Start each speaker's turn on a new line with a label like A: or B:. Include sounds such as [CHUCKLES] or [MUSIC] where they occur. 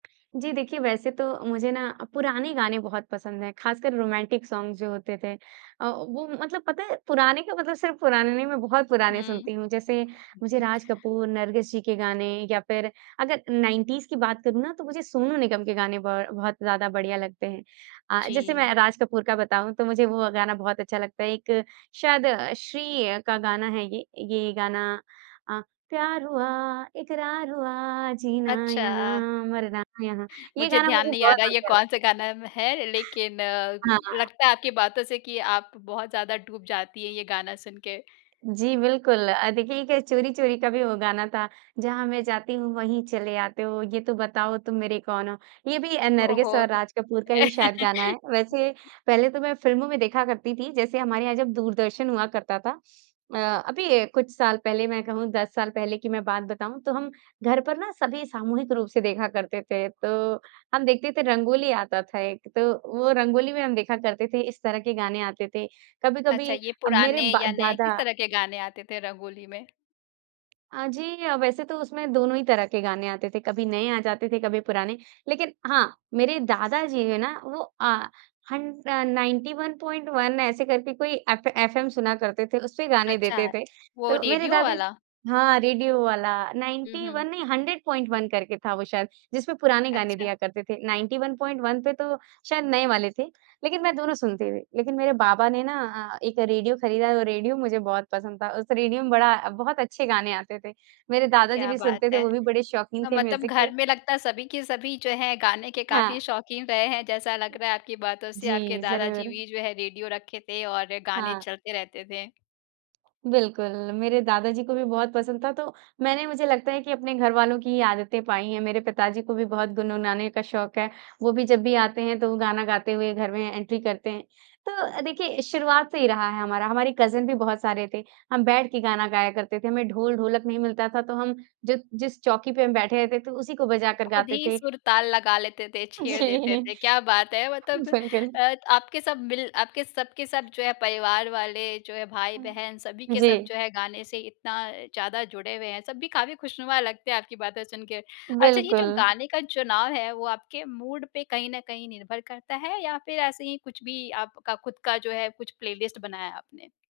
A: जी, देखिए वैसे तो मुझे ना पुराने गाने बहुत पसंद है, खासकर रोमांटिक सॉन्ग्स जो होते थे अ, वो मतलब पता है पुराने का मतलब सिर्फ पुराने नहीं मैं बहुत पुराने
B: हुँ।
A: सुनती हूँ, जैसे मुझे राज कपूर, नरगिस जी के गाने या फिर अगर 90s की बात करूँ ना तो मुझे सोनू निगम के गाने बहु बहुत ज़्यादा बढ़िया लगते हैं। अ, जैसे
B: जी।
A: मैं राज कपूर का बताऊँ तो मुझे वो गाना बहुत अच्छा लगता है एक शायद श्री का गाना है ये, ये गाना अ, प्यार हुआ इकरार हुआ, जीना
B: अच्छा।
A: यहाँ मरना यहाँ ये
B: मुझे
A: गाना
B: ध्यान
A: मुझे
B: नहीं आ रहा है,
A: बहुत
B: ये
A: अच्छा लगता
B: कौन-सा गाना म है, लेकिन
A: हाँ।
B: लगता है आपकी बातों से कि आप बहुत ज़्यादा डूब जाती है, ये गाना सुन के।
A: जी, बिल्कुल अ, देखिए एक चोरी-चोरी का भी वो गाना था जहाँ मैं जाती हूँ वहीं चले आते हो, ये तो बताओ तुम मेरे कौन हो। ये भी नरगिस
B: ओहो।
A: और राज कपूर का ही शायद गाना
B: [CHUCKLES]
A: है, वैसे पहले तो मैं फ़िल्मों में देखा करती थी जैसे हमारे यहाँ जब दूरदर्शन हुआ करता था। अ, अभी कुछ साल पहले मैं कहूँ 10 साल पहले की मैं बात बताऊँ तो हम, घर पर ना सभी सामूहिक रूप से देखा करते थे, तो हम देखते थे रंगोली आता था एक तो वो रंगोली में हम देखा करते थे इस तरह के गाने आते थे
B: अच्छा,
A: कभी-कभी
B: ये
A: अ, मेरे
B: पुराने
A: ब
B: या नए,
A: दादा
B: किस तरह के गाने आते थे रंगोली में?
A: अ, जी वैसे तो उसमें दोनों ही तरह के गाने आते थे, कभी नए आ जाते थे, कभी पुराने। लेकिन हाँ, मेरे दादाजी है ना वो अ, हन अ, 91.1 ऐसे करके कोई एफ एफएम सुना करते थे, उसपे गाने
B: अच्छा,
A: देते थे।
B: वो
A: तो मेरे
B: रेडियो
A: दादा
B: वाला?
A: हाँ, रेडियो वाला
B: हुँ,
A: नाइंटी
B: हुँ।
A: वन नहीं 100.1 करके था वो शायद जिसमें पुराने गाने
B: अच्छा।
A: दिया करते थे। 91.1 पे तो शायद नए वाले थे, लेकिन मैं दोनों सुनती हुँ। लेकिन मेरे बाबा ने ना एक रेडियो खरीदा वो रेडियो मुझे बहुत पसंद था, उस रेडियो में बड़ा बहुत अच्छे गाने आते थे। मेरे दादाजी
B: क्या
A: भी
B: बात
A: सुनते थे
B: है।
A: वो भी बड़े शौकीन थे
B: मतलब
A: म्यूज़िक
B: घर
A: के।
B: में लगता है सभी के सभी जो है, गाने के काफ़ी
A: हाँ।
B: शौकीन रहे हैं, जैसा लग रहा है आपकी बातों से, आपके
A: जी,
B: दादाजी
A: ज़रूर।
B: भी जो है रेडियो रखे थे और गाने
A: हाँ।
B: चलते रहते थे।
A: बिल्कुल, मेरे दादाजी को भी बहुत पसंद था तो मैंने मुझे लगता है कि अपने घरवालों की ही आदतें पाई हैं। मेरे पिताजी को भी बहुत गुनगुनाने का शौक है, वो भी जब भी आते हैं तो वो गाना गाते हुए घर में एंट्री करते हैं। तो देखिए शुरुआत से ही रहा है हमारा, हमारे कज़िन भी बहुत सारे थे। हम बैठ के गाना गाया करते थे, हमें ढोल-ढोलक नहीं मिलता था तो हम जब जिस चौकी पे हम बैठे रहते थे तो उसी को बजाकर
B: खुद
A: गाते
B: ही
A: थे।
B: सुर-ताल लगा लेते थे, छेड़ देते
A: जी,
B: थे। क्या बात है! मतलब
A: बिल्कुल।
B: अ, आपके सब मिल आपके सब के सब जो है परिवार वाले जो है, भाई-बहन सभी के सब
A: जी।
B: जो है गाने से इतना ज़्यादा जुड़े हुए हैं, सब भी काफ़ी खुशनुमा लगते हैं आपकी बातें सुन के। अच्छा ये जो
A: बिल्कुल।
B: गाने का चुनाव है वो आपके मूड पे कहीं न कहीं निर्भर करता है या फिर ऐसे ही कुछ भी आपका खुद का जो है कुछ प्लेलिस्ट बनाया है आपने?